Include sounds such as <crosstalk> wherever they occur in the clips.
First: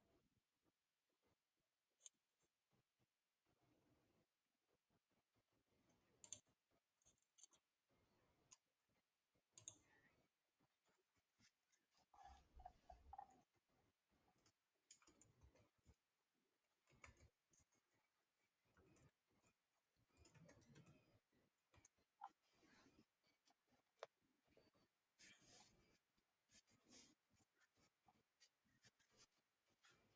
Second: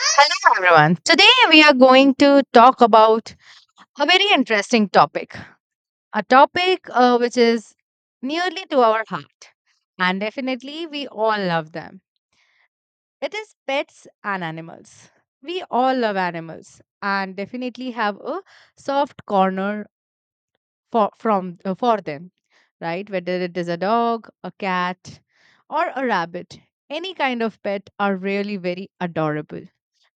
Hello, everyone. Today we are going to talk about a very interesting topic, a topic which is nearly to our heart. And definitely, we all love them. It is pets and animals. We all love animals and definitely have a soft corner for them, right? Whether it is a dog, a cat, or a rabbit, any kind of pet are really very adorable,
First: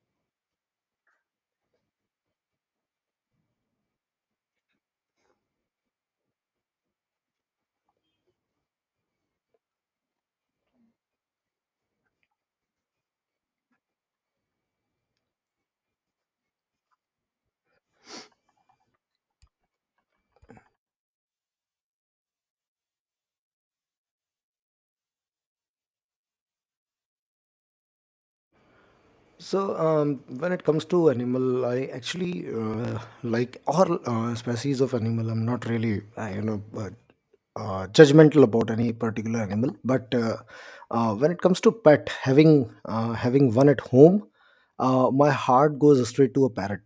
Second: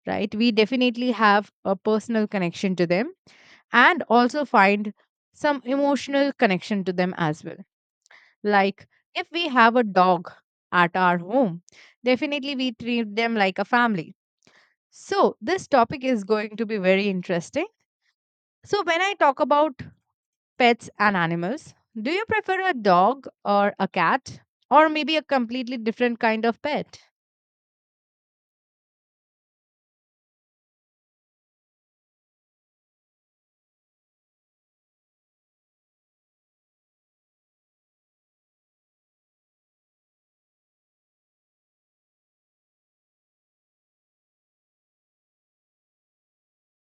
right? We definitely have a personal connection to them and also find some emotional connection to them as well. Like if we have a dog at our home, definitely we treat them like a family. So, this topic is going to be very interesting. So, when I talk about pets and animals, do you prefer a dog or a cat? Or maybe a completely different kind of pet? So, when it comes to animal, I actually like all species of animal. I'm not really, judgmental about any particular animal. But when it comes to pet, having one at home, my heart goes straight to a parrot.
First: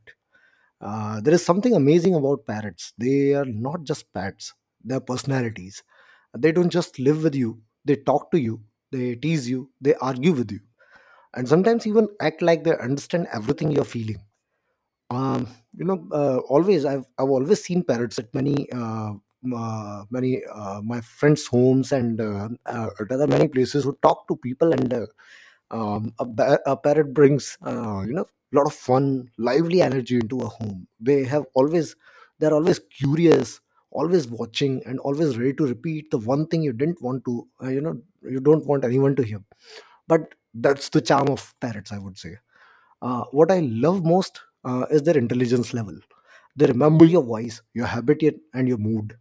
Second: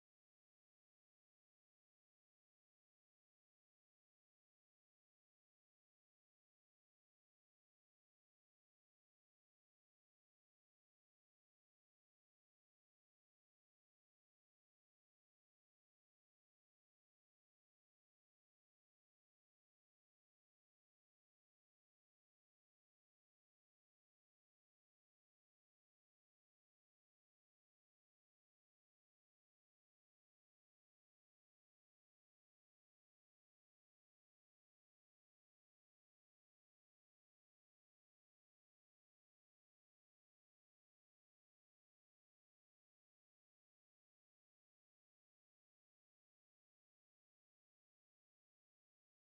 There is something amazing about parrots. They are not just pets; they're personalities. They don't just live with you. They talk to you. They tease you. They argue with you, and sometimes even act like they understand everything you're feeling. um, Always I've always seen parrots at many my friends' homes, and at other many places who talk to people. And a parrot brings, a lot of fun, lively energy into a home. They have always curious, always watching, and always ready to repeat the one thing you didn't want to you know you don't want anyone to hear. But that's the charm of parrots, I would say. What I love most, is their intelligence level. They remember your voice, your habit, and your mood.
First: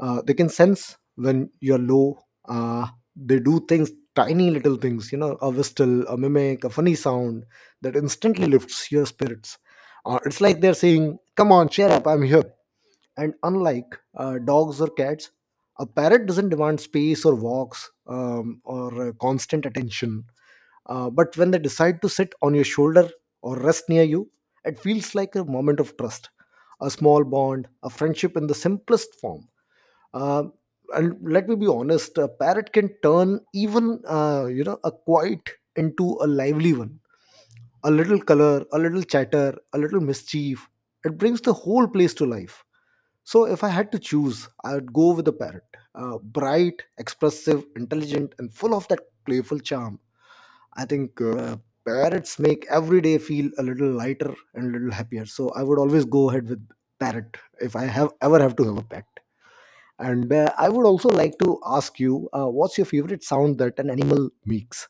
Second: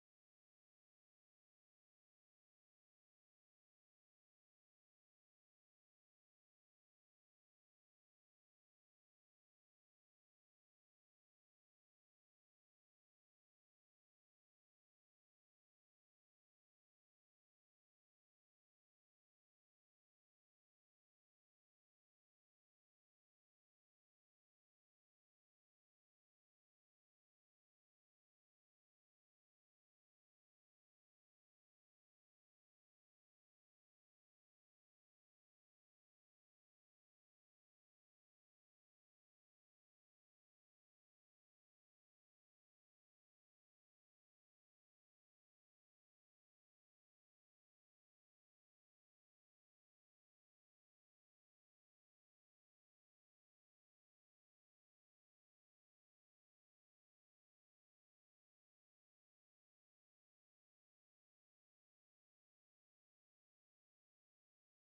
They can sense when you're low. Uh, they do things, tiny little things, a whistle, a mimic, a funny sound that instantly lifts your spirits. It's like they're saying, "Come on, cheer up, I'm here." And unlike dogs or cats, a parrot doesn't demand space or walks, or constant attention. But when they decide to sit on your shoulder or rest near you, it feels like a moment of trust, a small bond, a friendship in the simplest form. Uh, and let me be honest, a parrot can turn even, a quiet into a lively one. A little color, a little chatter, a little mischief. It brings the whole place to life. So if I had to choose, I would go with the parrot. Bright, expressive, intelligent, and full of that playful charm. I think parrots make every day feel a little lighter and a little happier. So I would always go ahead with parrot if I have ever have to have a pet. And I would also like to ask you, what's your favorite sound that an animal makes?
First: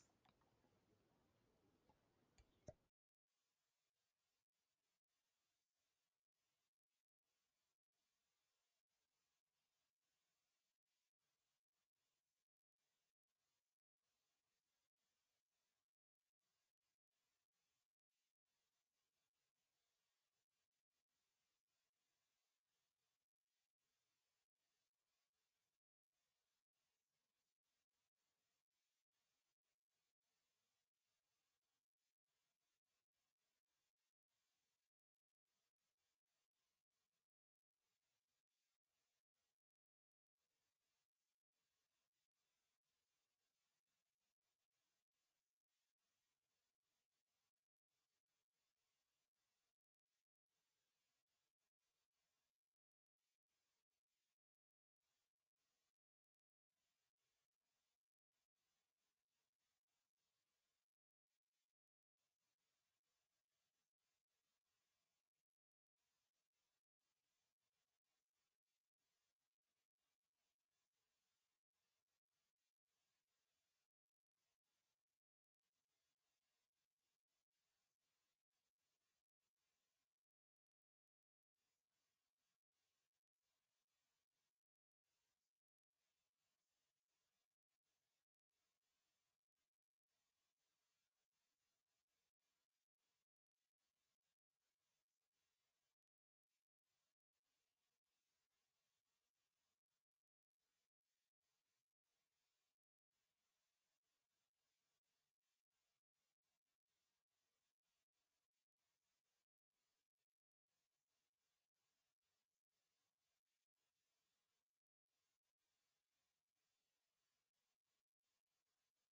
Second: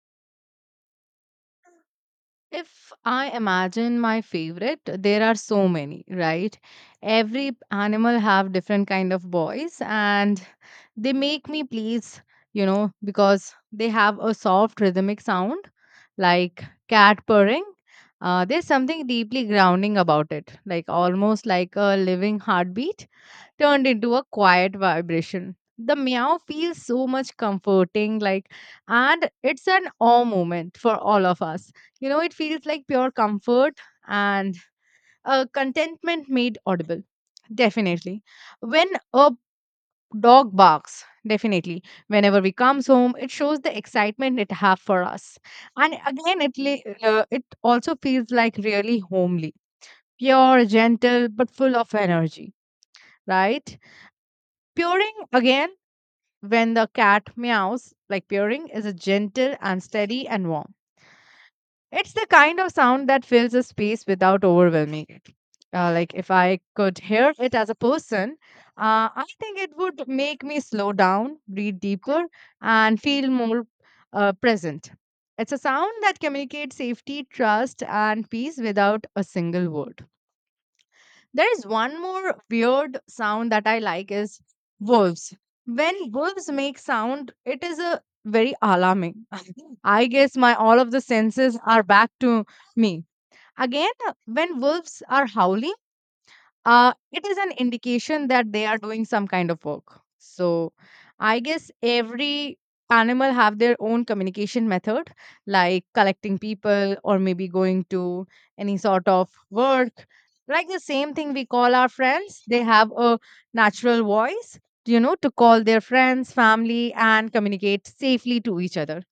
If I imagine my favorite, there are so many, right? Every animal have different kind of voice and they make me please, you know, because they have a soft rhythmic sound like cat purring. There's something deeply grounding about it, like almost like a living heartbeat turned into a quiet vibration. The meow feels so much comforting, like, and it's an awe moment for all of us. You know, it feels like pure comfort and a contentment made audible. Definitely. When a dog barks, definitely. Whenever we comes home, it shows the excitement it have for us. And again, it also feels like really homely, pure, gentle, but full of energy, right? Puring again when the cat meows, like purring, is a gentle and steady and warm. It's the kind of sound that fills a space without overwhelming it. Like if I could hear it as a person, I think it would make me slow down, breathe deeper, and feel more present. It's a sound that communicates safety, trust, and peace without a single word. There is one more weird sound that I like is wolves. When wolves make sound, it is a very alarming. <laughs> I guess my all of the senses are back to me. Again, when wolves are howling, it is an indication that they are doing some kind of work. So I guess every animal have their own communication method, like collecting people or maybe going to any sort of work, like the same thing we call our friends. They have a natural voice, you know, to call their friends, family and communicate safely to each other,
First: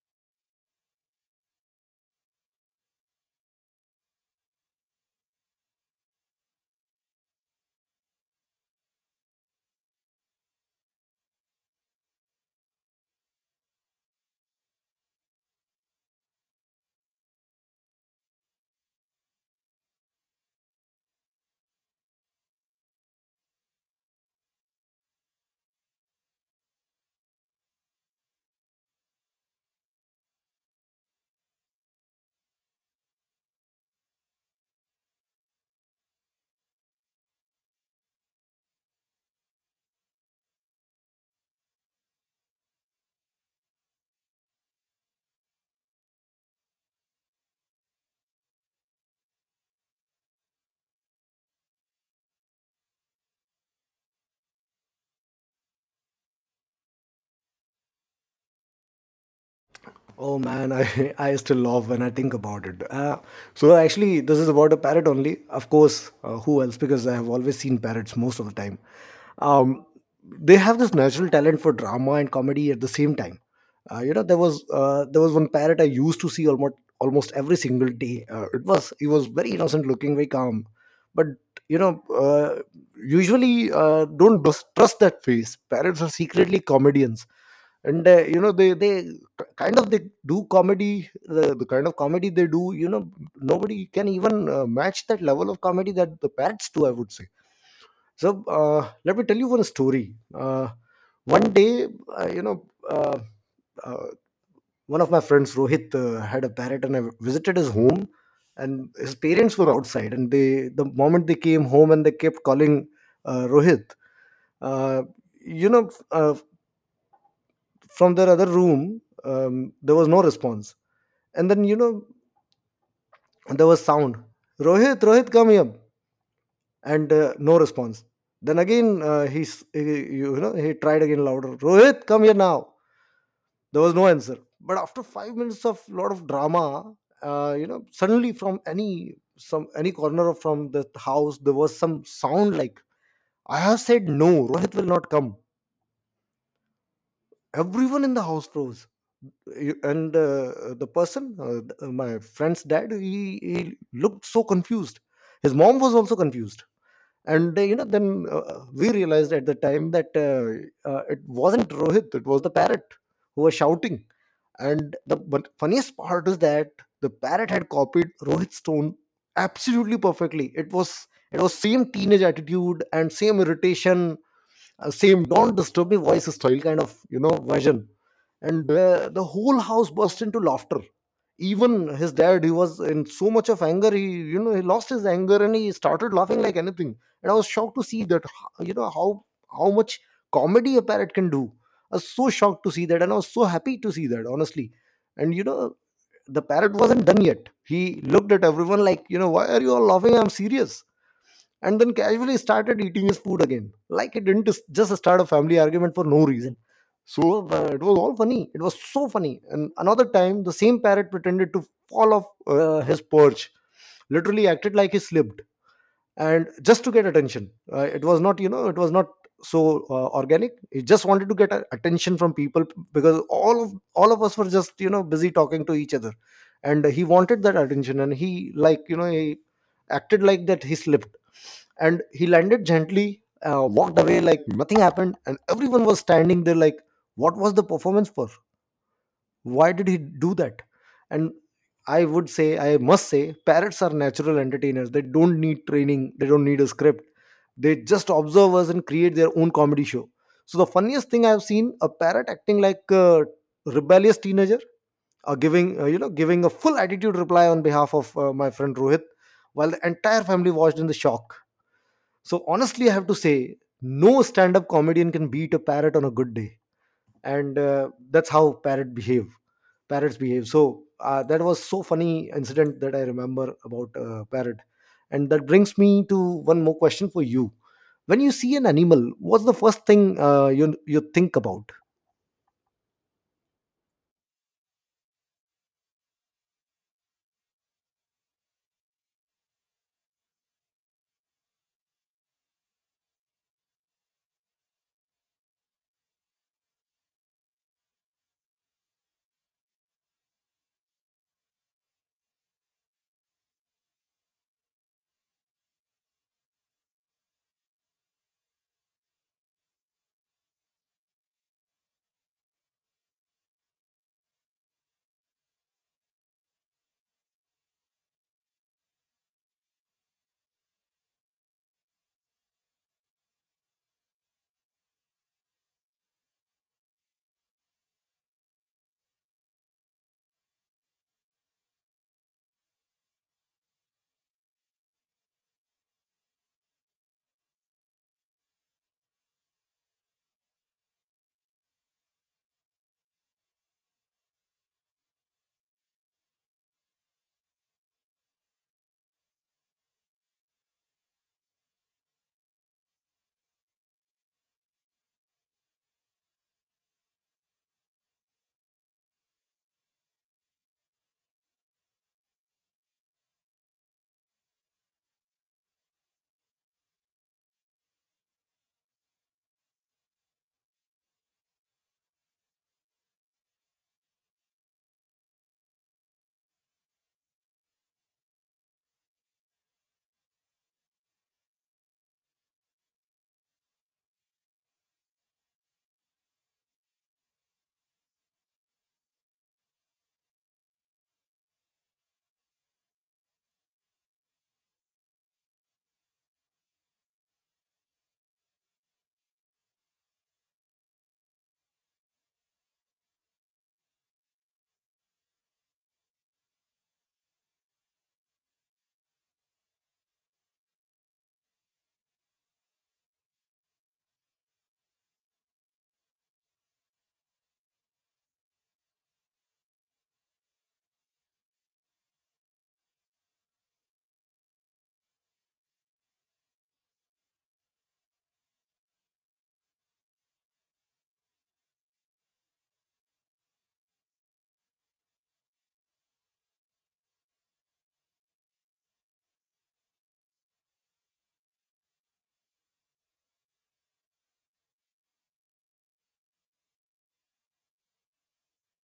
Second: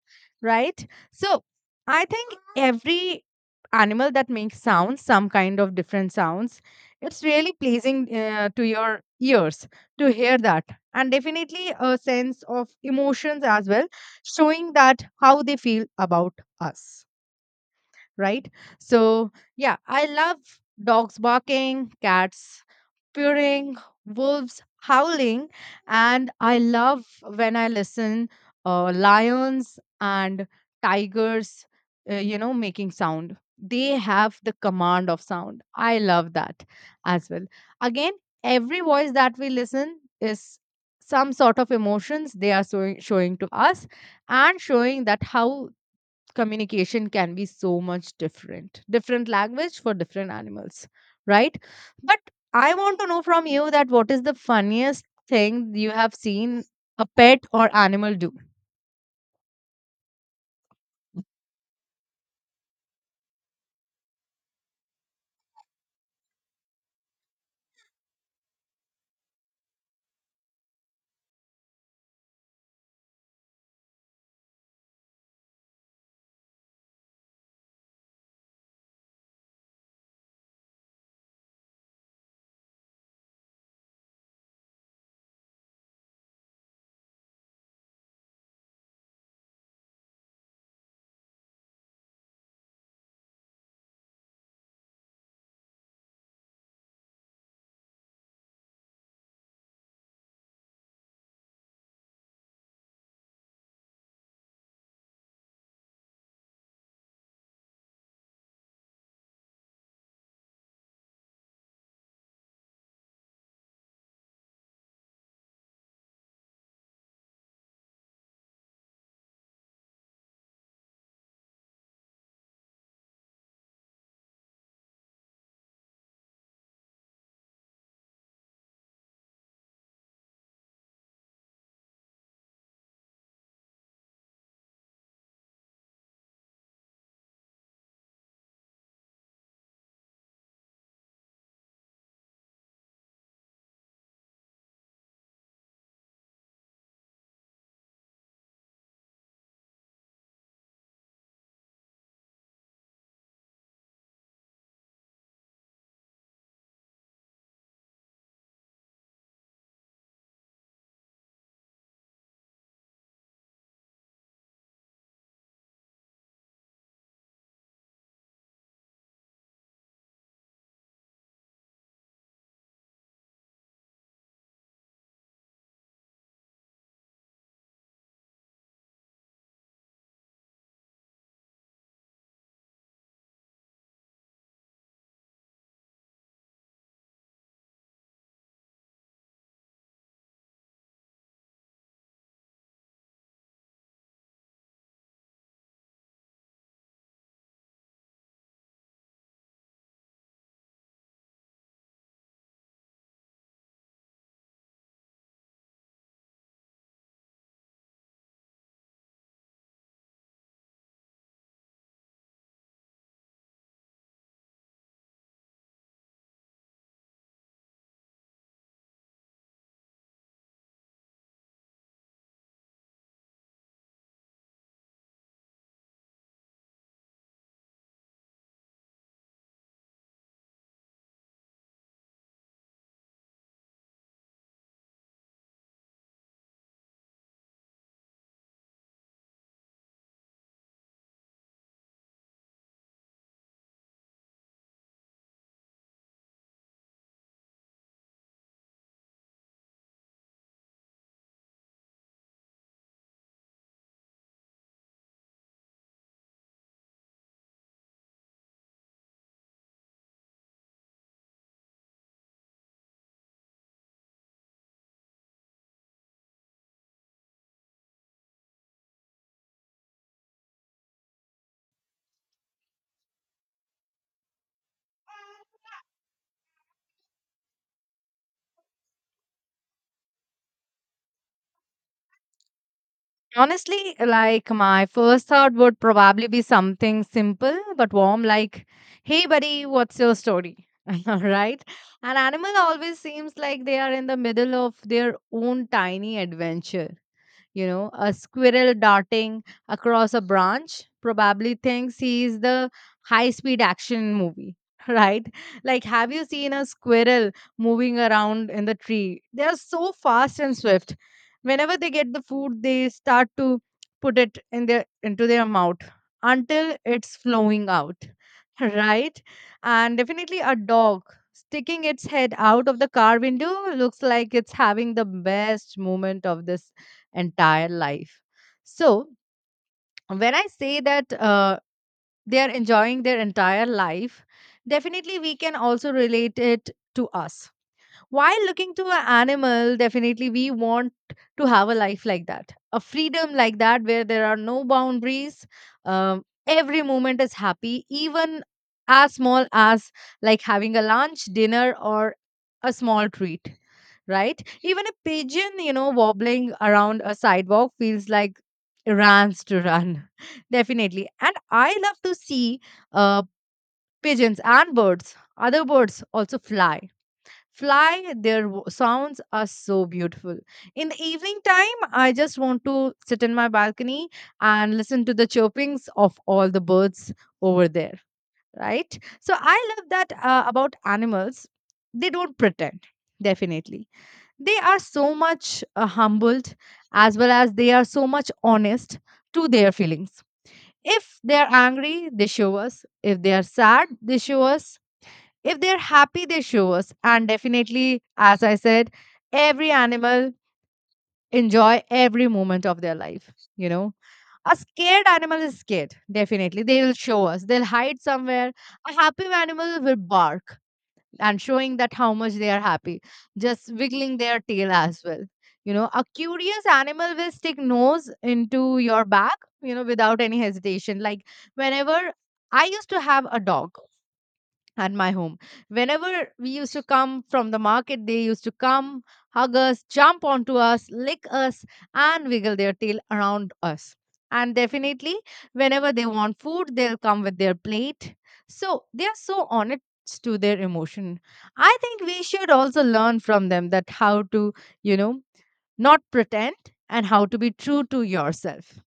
right? So I think every animal that makes sounds some kind of different sounds, it's really pleasing to your ears to hear that, and definitely a sense of emotions as well, showing that how they feel about us, right? So, yeah, I love dogs barking, cats purring, wolves howling, and I love when I listen lions and tigers, you know, making sound. They have the command of sound. I love that as well. Again, every voice that we listen is some sort of emotions they are showing, showing to us and showing that how communication can be so much different language for different animals, right? But I want to know from you that what is the funniest thing you have seen a pet or animal do. Oh man, I, <laughs> I still love when I think about it. So actually, this is about a parrot only. Of course, who else? Because I have always seen parrots most of the time. Um, they have this natural talent for drama and comedy at the same time. There was one parrot I used to see almost every single day. It was he was very innocent looking, very calm. But you know, uh, usually, don't trust that face. Parrots are secretly comedians, and they kind of they do comedy. The kind of comedy they do, nobody can even match that level of comedy that the parrots do, I would say. So, let me tell you one story. uh, One day, uh, you know uh, uh, one of my friends, Rohit, had a parrot, and I visited his home. And his parents were outside, and the moment they came home, and they kept calling, Rohit, uh, you know uh, from their other room. Um, there was no response. And then, there was sound, "Rohit, Rohit, come here!" And no response. Then again, he, s- he you know he tried again, louder, "Rohit, come here now!" There was no answer, but after 5 minutes of lot of drama, suddenly, from any some any corner of from the house, there was some sound like, "I have said no, Rohit will not come!" Everyone in the house froze. You- and the person th- my friend's dad, he looked so confused. His mom was also confused. And then, we realized at the time that, it wasn't Rohit, it was the parrot who was shouting. And the but funniest part is that the parrot had copied Rohit's tone absolutely perfectly. It was same teenage attitude and same irritation, same "don't disturb me" voice style, kind of, version. And the whole house burst into laughter. Even his dad, he was in so much of anger, he you know he lost his anger and he started laughing like anything. And I was shocked to see that h- you know how much comedy a parrot can do. I was so shocked to see that, and I was so happy to see that, honestly. And the parrot wasn't done yet. He looked at everyone like, "Why are you all laughing? I'm serious." And then casually started eating his food again, like he didn't just start a family argument for no reason. So, it was all funny, it was so funny. And another time, the same parrot pretended to fall off his perch, literally acted like he slipped, and just to get attention. It was not, so organic; he just wanted to get attention from people, because all of us were just, busy talking to each other. And he wanted that attention, and he, like, you know he acted like that he slipped, and he landed gently, walked away like nothing happened. And everyone was standing there like, "What was the performance for? Why did he do that?" And I would say, I must say, parrots are natural entertainers. They don't need training, they don't need a script. They just observe us and create their own comedy show. So, the funniest thing I've seen, a parrot acting like a rebellious teenager, or giving a full attitude reply on behalf of my friend Rohit, while the entire family watched in the shock. So, honestly, I have to say, no stand up comedian can beat a parrot on a good day. And that's how parrots behave. So, that was so funny incident that I remember about parrot. And that brings me to one more question for you. When you see an animal, what's the first thing you think about? Honestly, like my first thought would probably be something simple but warm, like hey buddy, what's your story? <laughs> Right? An animal always seems like they are in the middle of their own tiny adventure. You know, a squirrel darting across a branch probably thinks he is the high speed action movie. <laughs> Right? Like, have you seen a squirrel moving around in the tree? They are so fast and swift. Whenever they get the food, they start to put it in their into their mouth until it's flowing out. <laughs> Right? And definitely a dog sticking its head out of the car window looks like it's having the best moment of this entire life. So when I say that they are enjoying their entire life, definitely we can also relate it to us. While looking to an animal, definitely we want to have a life like that, a freedom like that, where there are no boundaries. Every moment is happy, even as small as like having a lunch, dinner, or a small treat, right? Even a pigeon, you know, wobbling around a sidewalk feels like runs to run, <laughs> definitely. And I love to see uh, pigeons and birds, other birds also fly their w- sounds are so beautiful. In the evening time I just want to sit in my balcony and listen to the chirpings of all the birds over there, right? So I love that about animals. They don't pretend, definitely. They are so much humbled as well as they are so much honest to their feelings. If they are angry they show us, if they are sad they show us, if they're happy, they show us. And definitely, as I said, every animal enjoy every moment of their life, you know. A scared animal is scared, definitely. They will show us. They'll hide somewhere. A happy animal will bark and showing that how much they are happy, just wiggling their tail as well. You know, a curious animal will stick nose into your back, you know, without any hesitation. Like whenever I used to have a dog, and my home. Whenever we used to come from the market, they used to come, hug us, jump onto us, lick us, and wiggle their tail around us. And definitely, whenever they want food, they'll come with their plate. So they are so honest to their emotion. I think we should also learn from them that how to, you know, not pretend and how to be true to yourself.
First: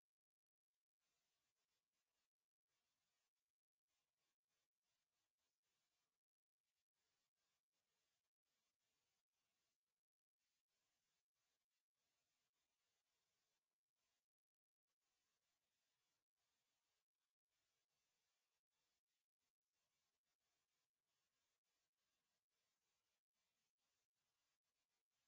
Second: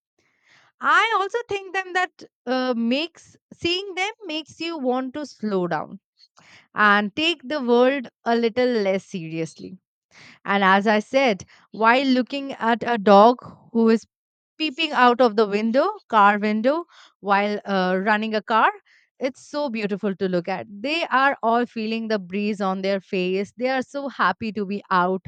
I also think them that makes seeing them makes you want to slow down and take the world a little less seriously. And as I said, while looking at a dog who is peeping out of the window, car window, while running a car. It's so beautiful to look at. They are all feeling the breeze on their face. They are so happy to be out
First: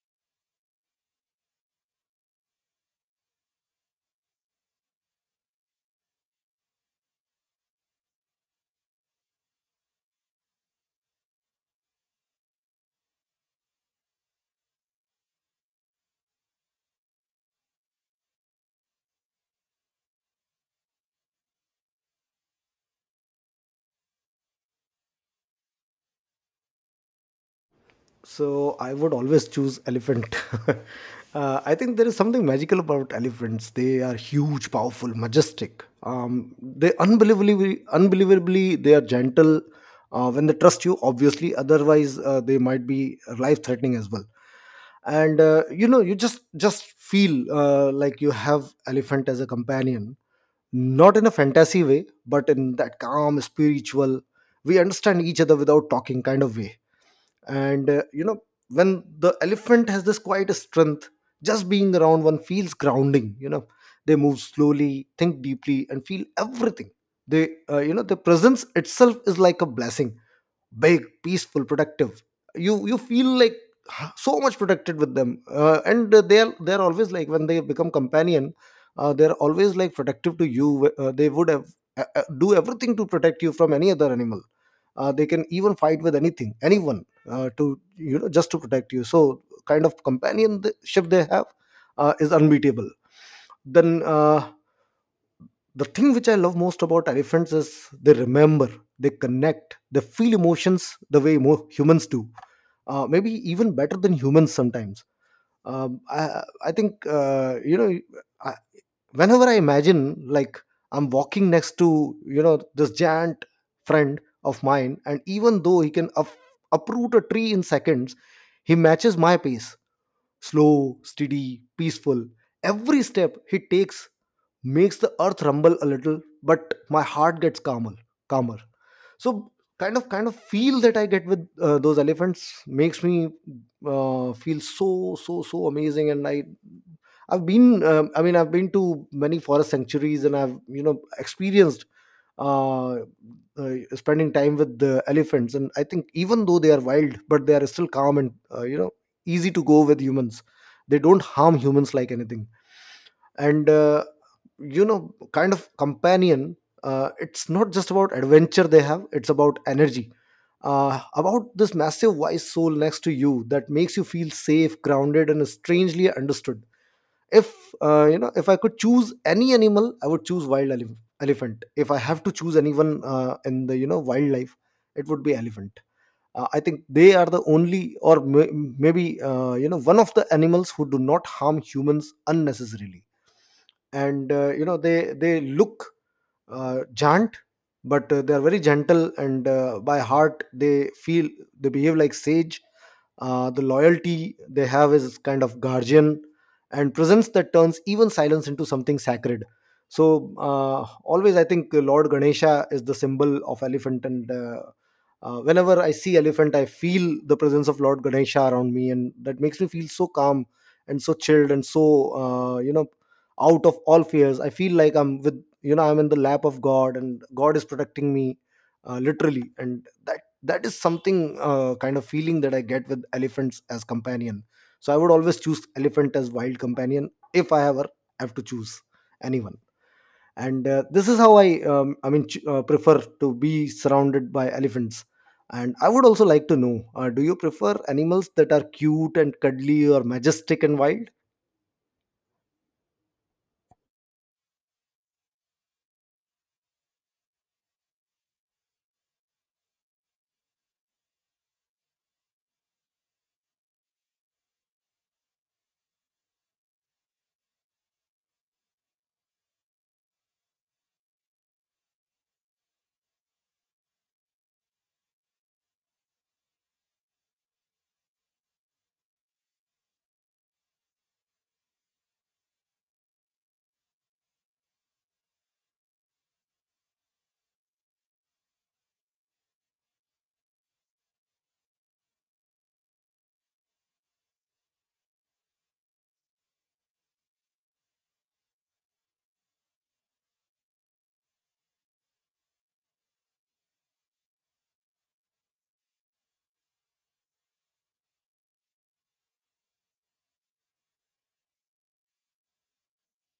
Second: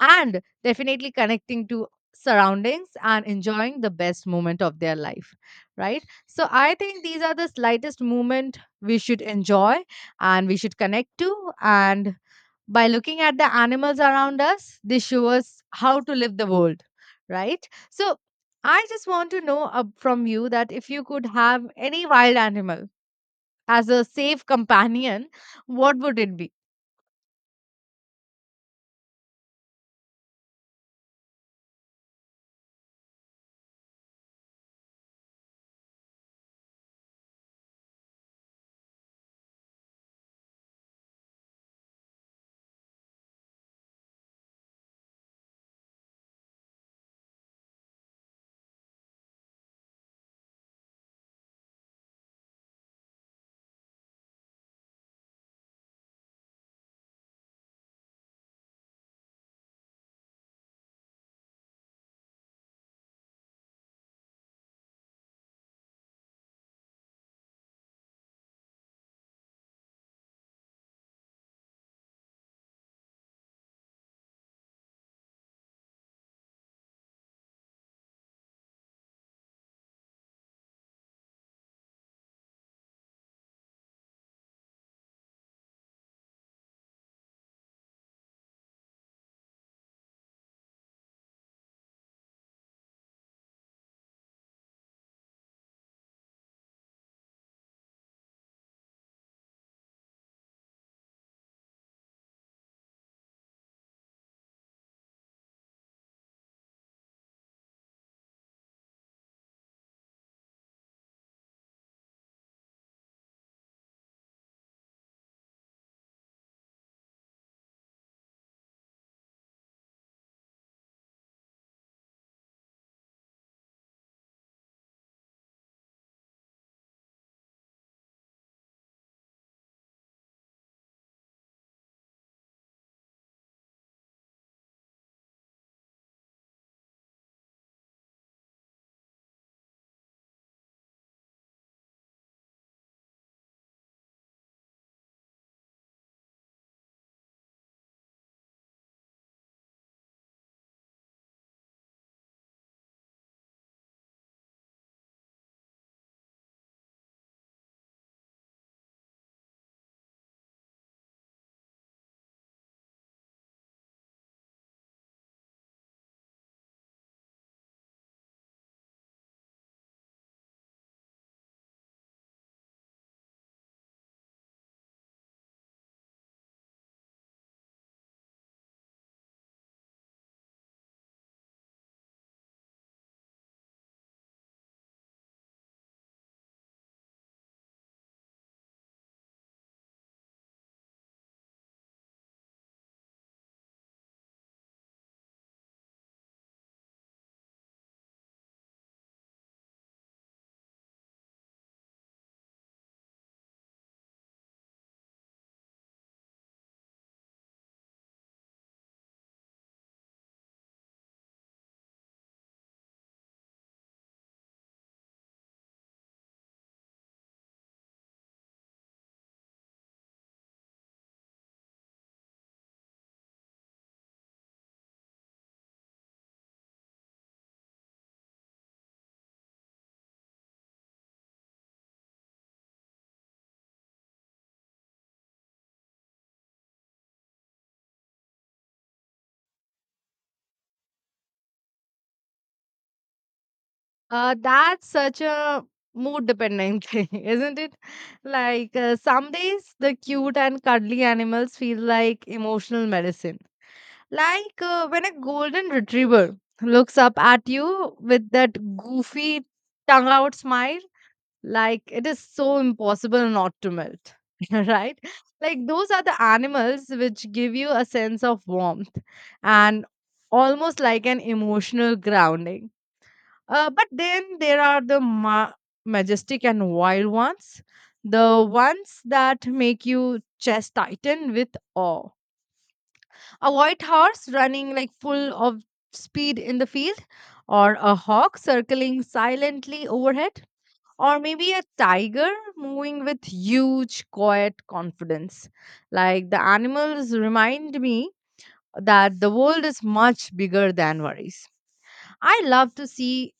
and definitely connecting to surroundings and enjoying the best moment of their life, right? So I think these are the slightest moment we should enjoy and we should connect to and by looking at the animals around us, they show us how to live the world, right? So I just want to know from you that if you could have any wild animal as a safe companion, what would it be? So I would always choose elephant. <laughs> I think there is something magical about elephants. They are huge, powerful, majestic. They, unbelievably, unbelievably, they are gentle. When they trust you, obviously. Otherwise, they might be life-threatening as well. And you just feel, like you have elephant as a companion, not in a fantasy way, but in that calm, spiritual. We understand each other without talking, kind of way. And when the elephant has this quiet strength, just being around one feels grounding. They move slowly, think deeply, and feel everything. They uh, you know their presence itself is like a blessing, big, peaceful, productive. You feel like, <sighs> so much protected with them. And they're always, like, when they become companion, they're always like protective to you. They would have, do everything to protect you from any other animal. They can even fight with anything, anyone, to, just to protect you. So kind of companionship they have, is unbeatable. Then, the thing which I love most about elephants is, they remember, they connect, they feel emotions the way more humans do. Maybe even better than humans sometimes. Um, I, I think, I, whenever I imagine, like, I'm walking next to, this giant friend of mine. And even though he can uproot a tree in seconds, he matches my pace, slow, steady, peaceful. Every step he takes makes the earth rumble a little, but my heart gets calmer. So kind of feel that I get with those elephants makes me, feel so, so, so amazing. And I mean, I've been to many forest sanctuaries, and I've, experienced, uh, spending time with the elephants. And I think, even though they are wild, but they are still calm, and easy to go with humans. They don't harm humans like anything. And kind of companion, it's not just about adventure they have, it's about energy. About this massive, wise soul next to you that makes you feel safe, grounded, and strangely understood. If if I could choose any animal, I would choose wild elephant. If I have to choose anyone in the, Wildlife, it would be elephant. I think they are the only or maybe one of the animals who do not harm humans unnecessarily. And they look chant, but they are very gentle, and by heart they feel, they behave like sage. The loyalty they have is kind of guardian, and presence that turns even silence into something sacred. So always I think Lord Ganesha is the symbol of elephant, and whenever I see elephant I feel the presence of Lord Ganesha around me, and that makes me feel so calm, and so chilled, and so uh, you know out of all fears I feel like I'm with, you know, I'm in the lap of God and God is protecting me, literally. And that is something, kind of feeling, that I get with elephants as companion. So I would always choose elephant as wild companion, if I ever have to choose anyone. And this is how I prefer to be surrounded by elephants. And I would also like to know, do you prefer animals that are cute and cuddly, or majestic and wild? That's such a mood dependent <laughs> thing, isn't it? Like some days the cute and cuddly animals feel like emotional medicine. Like when a golden retriever looks up at you with that goofy tongue out smile. Like, it is so impossible not to melt, <laughs> right? Like, those are the animals which give you a sense of warmth and almost like an emotional grounding. But then there are the majestic and wild ones, the ones that make you chest tighten with awe. A white horse running like full of speed in the field, or a hawk circling silently overhead, or maybe a tiger moving with huge, quiet confidence. Like the animals remind me that the world is much bigger than worries. I love to see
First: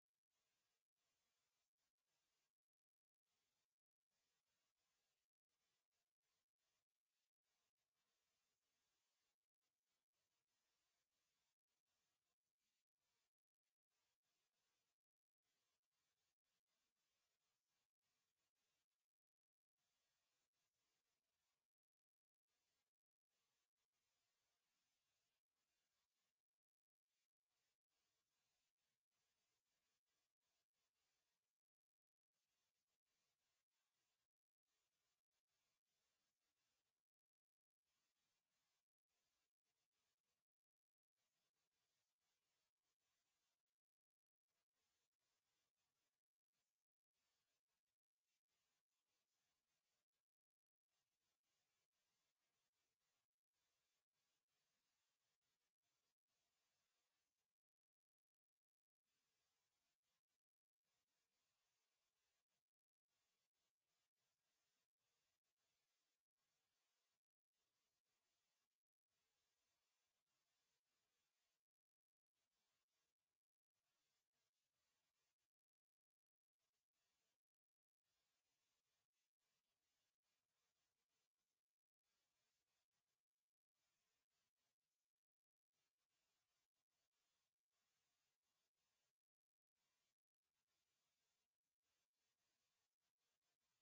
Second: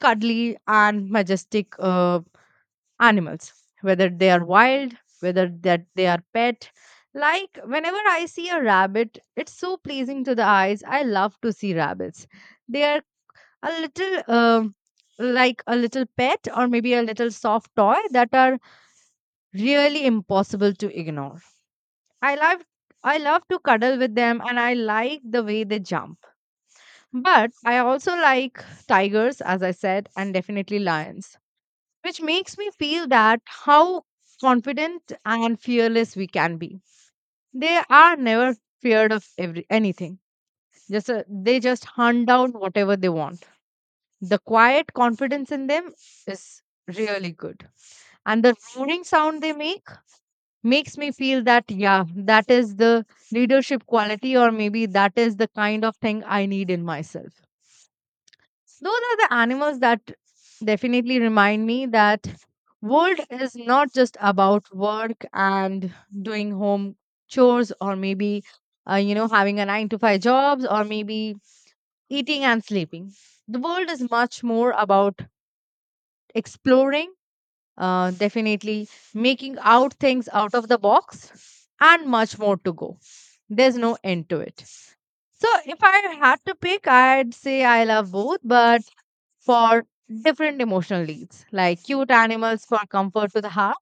cuddly and majestic animals, whether they are wild, whether that they are pet. Like whenever I see a rabbit, it's so pleasing to the eyes. I love to see rabbits. They are a little. Um, like a little pet or maybe a little soft toy that are really impossible to ignore. I love I love to cuddle with them and I like the way they jump. But I also like tigers as I said and definitely lions, which makes me feel that how confident and fearless we can be. They are never feared of every anything. Just they just hunt down whatever they want. The quiet confidence in them is really good. And the roaring sound they make makes me feel that yeah, that is the leadership quality or maybe that is the kind of thing I need in myself. Those are the animals that definitely remind me that world is not just about work and doing home chores or maybe you know, having a 9 to 5 jobs or maybe eating and sleeping. The world is much more about exploring, definitely making out things out of the box, and much more to go. There's no end to it. So if I had to pick, I'd say I love both, but for different emotional needs, like cute animals for comfort to the heart,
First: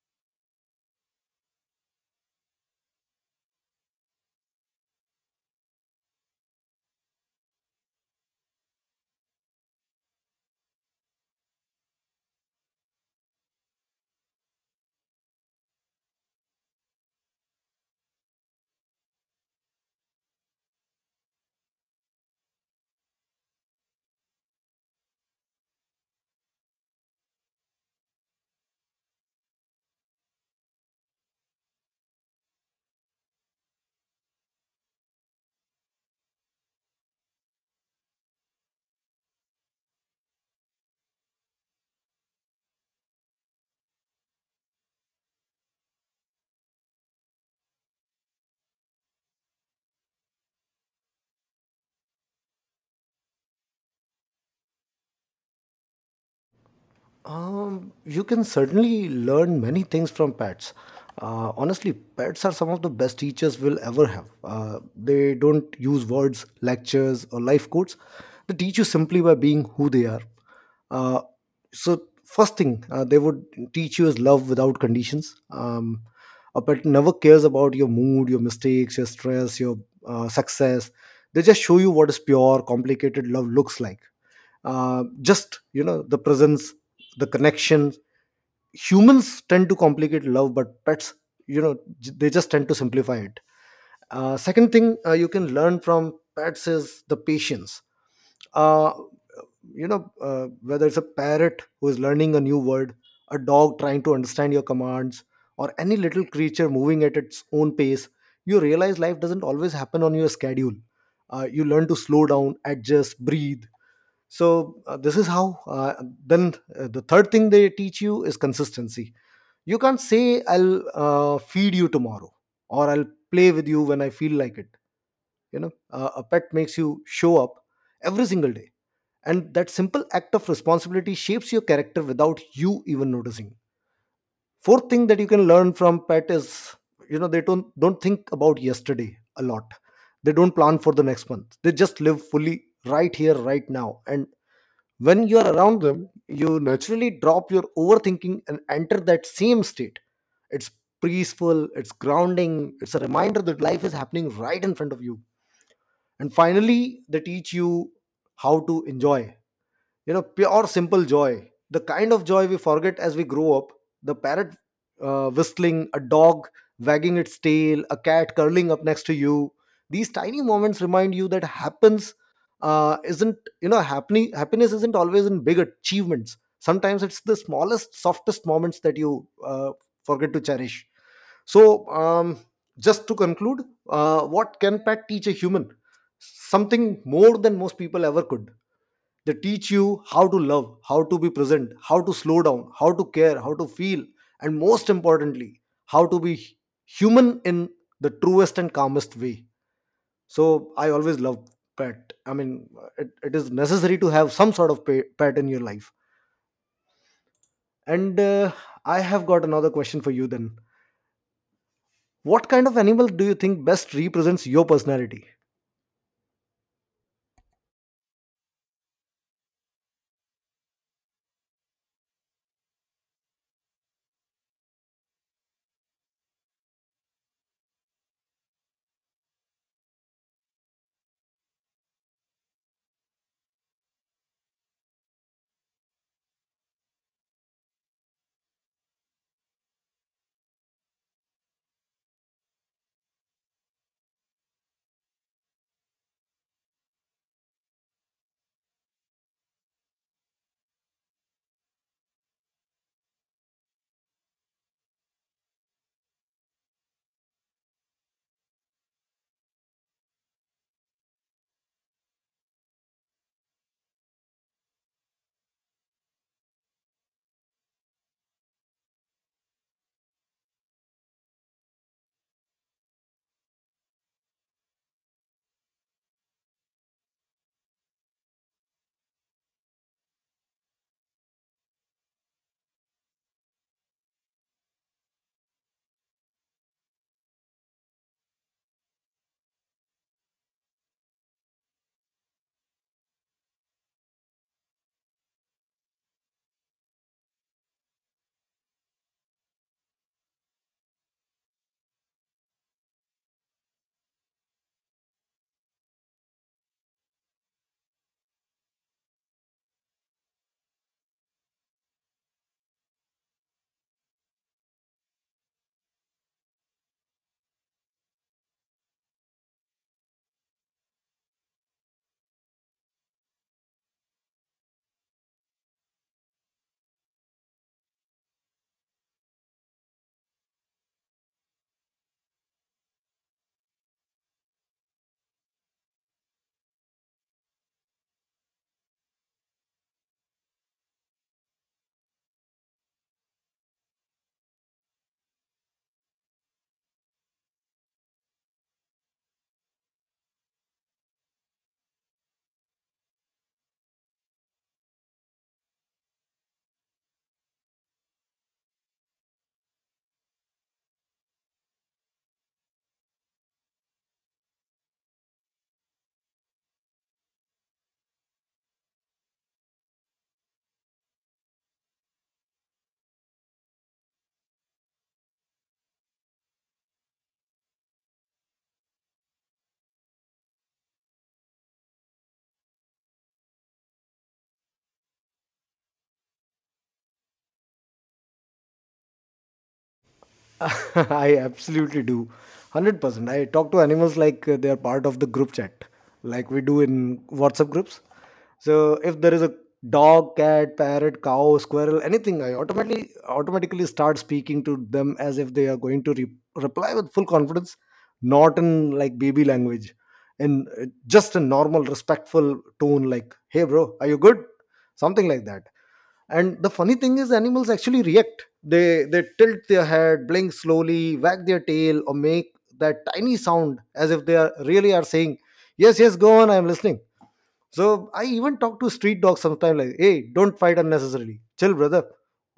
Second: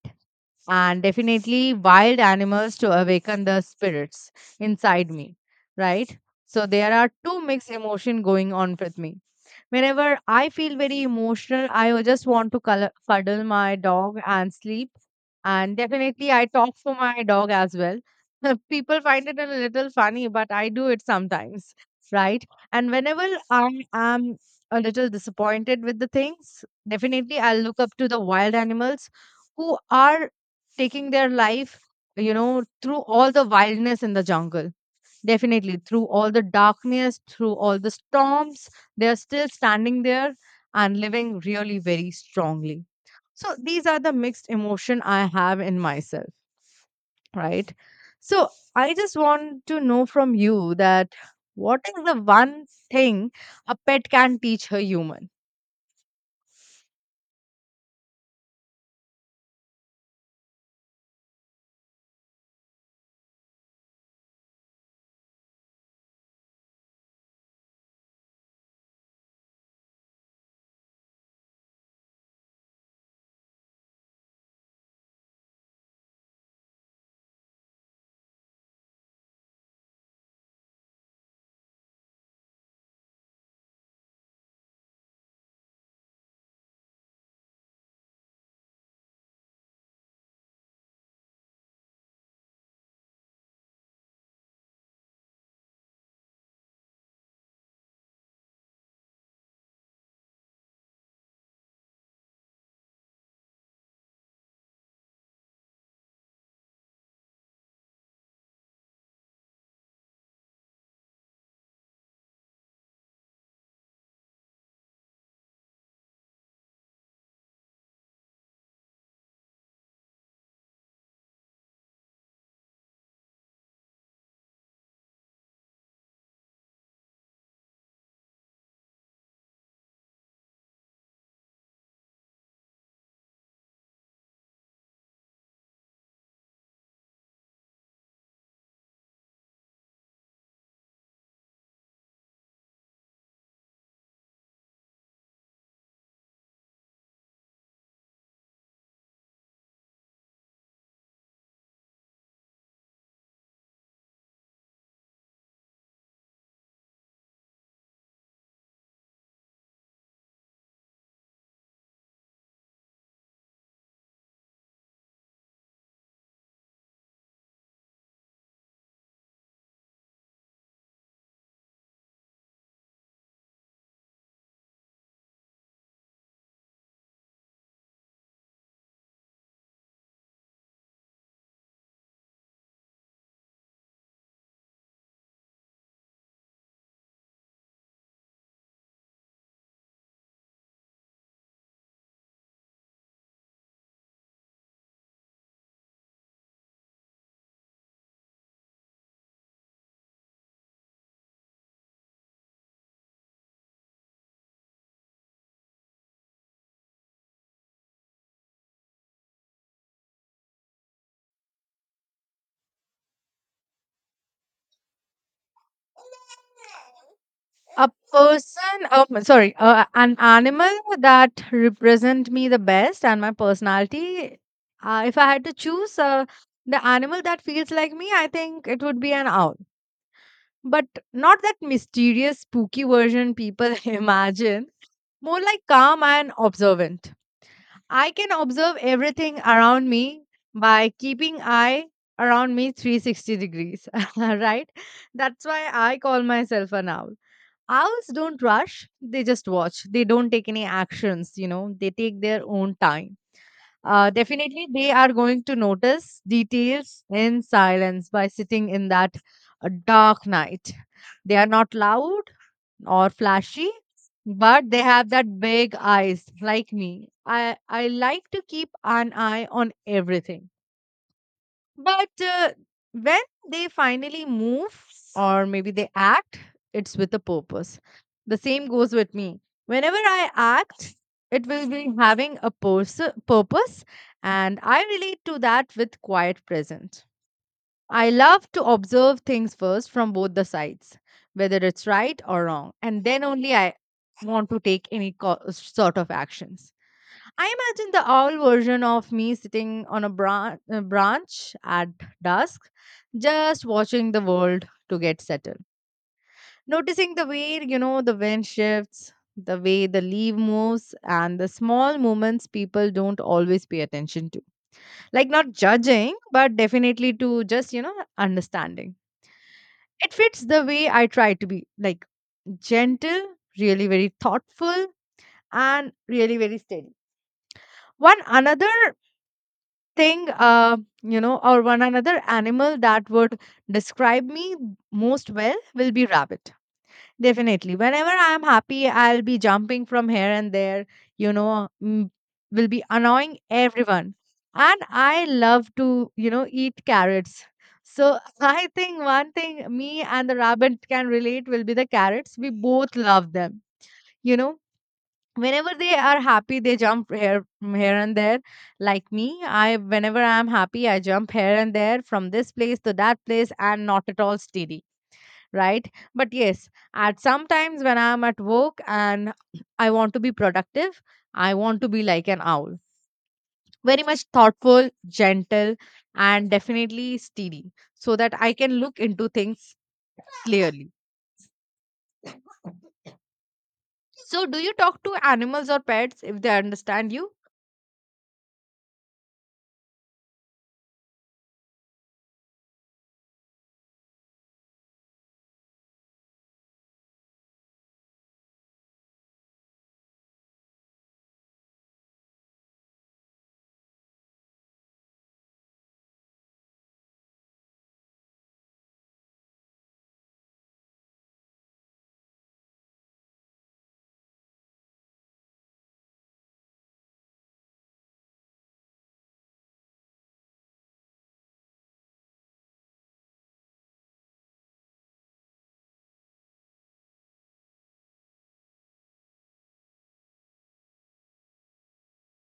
and definitely wild animals to awaken the spirits inside me, right? So there are two mixed emotion going on with me. Whenever I feel very emotional, I will just want to color, cuddle my dog and sleep. And definitely, I talk for my dog as well. <laughs> People find it a little funny, but I do it sometimes, right? And whenever I am a little disappointed with the things, definitely I'll look up to the wild animals who are taking their life, through all the wildness in the jungle. Definitely, through all the darkness, through all the storms, they are still standing there and living really very strongly. So these are the mixed emotion I have in myself, right? So I just want to know from you that what is the one thing a pet can teach a human? You can certainly learn many things from pets. Honestly, pets are some of the best teachers we'll ever have. They don't use words, lectures, or life quotes. They teach you simply by being who they are. Uh, so, first thing, they would teach you is love without conditions. A pet never cares about your mood, your mistakes, your stress, your success. They just show you what is pure, complicated love looks like. Just, you know, the presence, the connections. Humans tend to complicate love, but pets, you know, they just tend to simplify it. Second thing, you can learn from pets is the patience. uh, Whether it's a parrot who is learning a new word, a dog trying to understand your commands, or any little creature moving at its own pace, you realize life doesn't always happen on your schedule. You learn to slow down, adjust, breathe. So this is how then the third thing they teach you is consistency. You can't say, I'll feed you tomorrow, or I'll play with you when I feel like it. You know, a pet makes you show up every single day, and that simple act of responsibility shapes your character without you even noticing. Fourth thing that you can learn from pet is, you know, they don't think about yesterday a lot. They don't plan for the next month, they just live fully, right here, right now. And when you are around them, you naturally drop your overthinking and enter that same state. It's peaceful, it's grounding, it's a reminder that life is happening right in front of you. And finally, they teach you how to enjoy, you know, pure simple joy, the kind of joy we forget as we grow up. The parrot whistling, a dog wagging its tail, a cat curling up next to you, these tiny moments remind you that happens isn't you know happening happiness isn't always in big achievements, sometimes it's the smallest softest moments that you forget to cherish. So just to conclude, what can pet teach a human? Something more than most people ever could. They teach you how to love, how to be present, how to slow down, how to care, how to feel, and most importantly, how to be human in the truest and calmest way. So I always love pet. I mean, it is necessary to have some sort of pet in your life. And I have got another question for you then. What kind of animal do you think best represents your personality? A person sorry An animal that represent me the best and my personality. If I had to choose, the animal that feels like me, I think it would be an owl, but not that mysterious spooky version people <laughs> imagine. More like calm and observant. I can observe everything around me by keeping eye around me 360 degrees. <laughs> Right, that's why I call myself an owl. Owls don't rush, they just watch. They don't take any actions, you know, they take their own time. Definitely, they are going to notice details in silence by sitting in that dark night. They are not loud or flashy, but they have that big eyes like me. I like to keep an eye on everything. But when they finally move or maybe they act, it's with a purpose. The same goes with me. Whenever I act, it will be having a purpose, and I relate to that with quiet present. I love to observe things first from both the sides, whether it's right or wrong, and then only I want to take any sort of actions. I imagine the owl version of me sitting on a a branch at dusk, just watching the world to get settled. Noticing the way, you know, the wind shifts, the way the leaf moves, and the small movements people don't always pay attention to. Like, not judging, but definitely to just, you know, understanding. It fits the way I try to be, like gentle, really very thoughtful, and really very steady. One another thing, you know, or one another animal that would describe me most well will be rabbit. Definitely whenever I'm happy, I'll be jumping from here and there, you know, will be annoying everyone. And I love to, you know, eat carrots. So <laughs> I think one thing me and the rabbit can relate will be the carrots, we both love them, you know. Whenever they are happy, they jump here and there, like me. I whenever i'm happy, I jump here and there from this place to that place, and not at all steady, right? But yes, at sometimes when I'm at work and I want to be productive, I want to be like an owl, very much thoughtful, gentle, and definitely steady, so that I can look into things clearly. So, do you talk to animals or pets if they understand you? <laughs> I absolutely do. 100%. I talk to animals like they are part of the group chat, like we do in WhatsApp groups. So if there is a dog, cat, parrot, cow, squirrel, anything, I automatically start speaking to them as if they are going to reply with full confidence, not in like baby language, in just a normal respectful tone like, "Hey bro, are you good?" Something like that. And the funny thing is, animals actually react. They tilt their head, blink slowly, wag their tail, or make that tiny sound as if they are really are saying, yes, yes, go on, I am listening. So I even talk to street dogs sometimes like, hey, don't fight unnecessarily, chill brother.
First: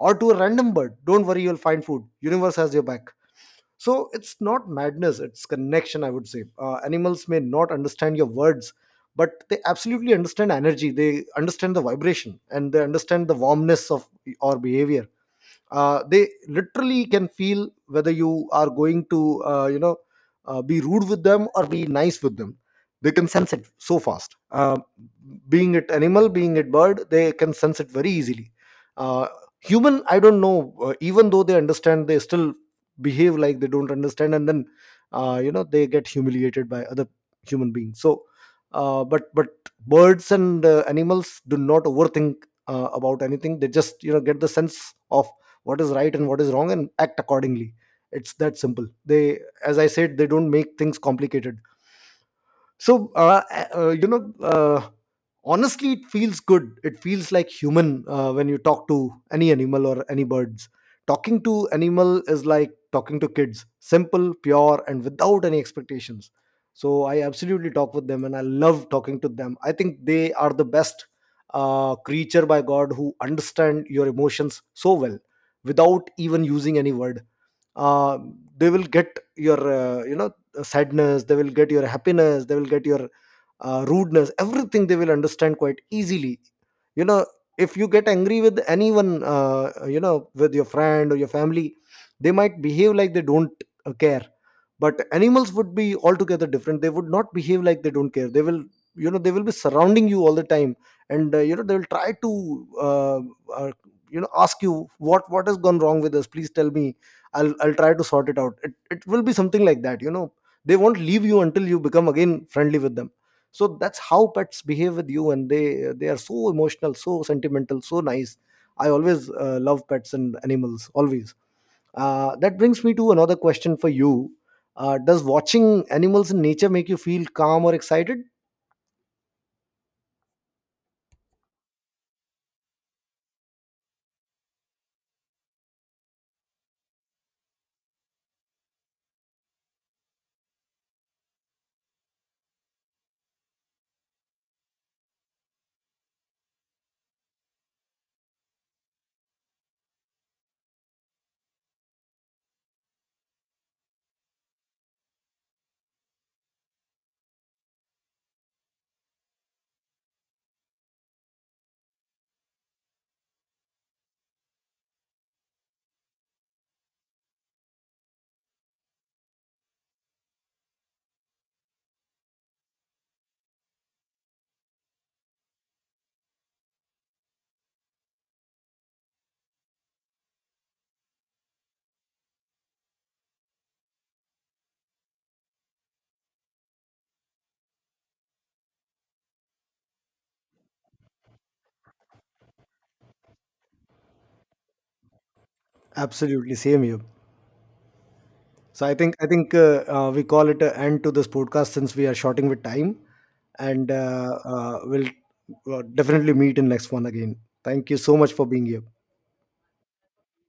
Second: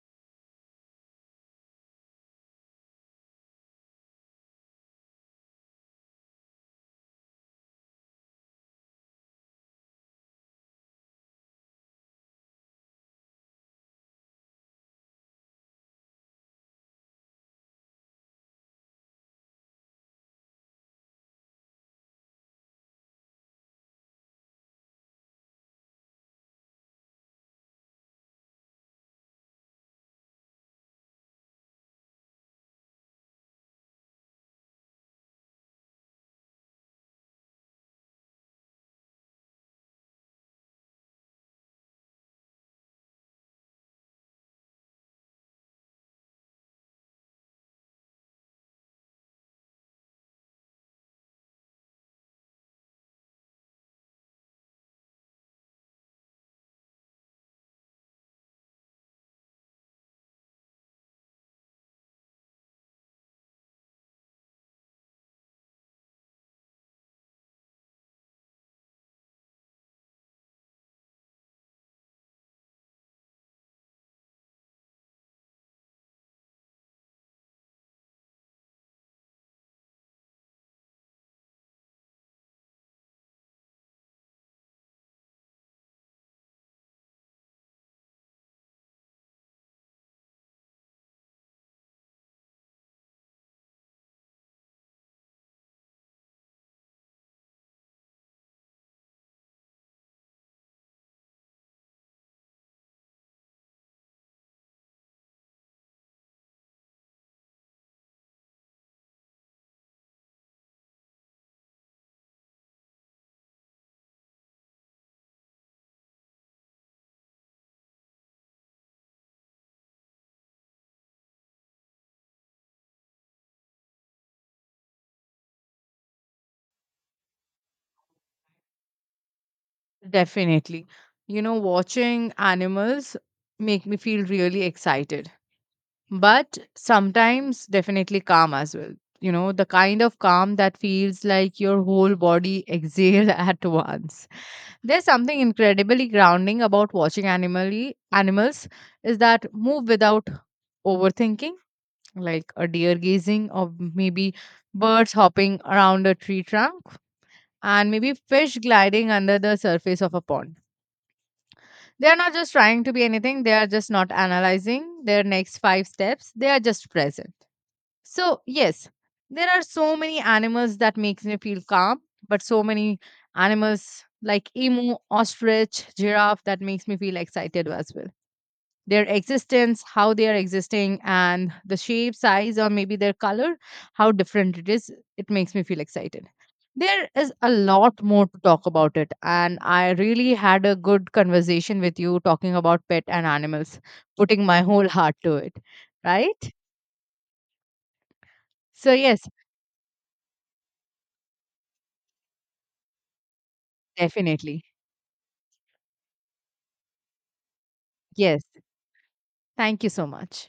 Or to a random bird, don't worry, you'll find food, universe has your back. So it's not madness, it's connection, I would say. Animals may not understand your words, but they absolutely understand energy. They understand the vibration, and they understand the warmness of our behavior. They literally can feel whether you are going to be rude with them or be nice with them. They can sense it so fast. Being it animal, being it bird, they can sense it very easily. uh, Human, I don't know, even though they understand, they still behave like they don't understand, and then you know, they get humiliated by other human beings. So but birds and animals do not overthink about anything. They just, you know, get the sense of what is right and what is wrong and act accordingly. It's that simple. They, as I said, they don't make things complicated. So honestly, it feels good, it feels like human. When you talk to any animal or any birds, talking to animal is like talking to kids, simple, pure, and without any expectations. So I absolutely talk with them and I love talking to them. I think they are the best creature by God who understand your emotions so well without even using any word. uh, they will get your, sadness, they will get your happiness, they will get your rudeness, everything they will understand quite easily. You know, if you get angry with anyone, with your friend or your family, they might behave like they don't care. But animals would be altogether different. They would not behave like they don't care. They will, you know, they will be surrounding you all the time, and you know, they will try to uh, ask you, what has gone wrong with us, please tell me, I'll try to sort it out. It will be something like that, you know. They won't leave you until you become again friendly with them. So that's how pets behave with you. And they are so emotional, so sentimental, so nice. I always love pets and animals, always. That brings me to another question for you. Does watching animals in nature make you feel calm or excited? Definitely. You know, watching animals make me feel really excited, but sometimes definitely calm as well. You know, the kind of calm that feels like your whole body exhale <laughs> at once. There's something incredibly grounding about watching animals is that move without overthinking, like a deer gazing, or maybe birds hopping around a tree trunk, and maybe fish gliding under the surface of a pond. They are not just trying to be anything, they are just not analyzing their next 5 steps. They are just present. So, yes, there are so many animals that makes me feel calm, but so many animals like emu, ostrich, giraffe that makes me feel excited as well. Their existence, how they are existing, and the shape, size, or maybe their color, how different it is. It makes me feel excited. There is a lot more to talk about it, and I really had a good conversation with you talking about pet and animals, putting my <laughs> whole heart to it, right? Absolutely, same here. So So, I think I yes, think uh, uh, we call it an end to this podcast since we are shorting with time, and definitely. We'll definitely meet in next one again. Thank you so much Yes, for being here. thank you so much.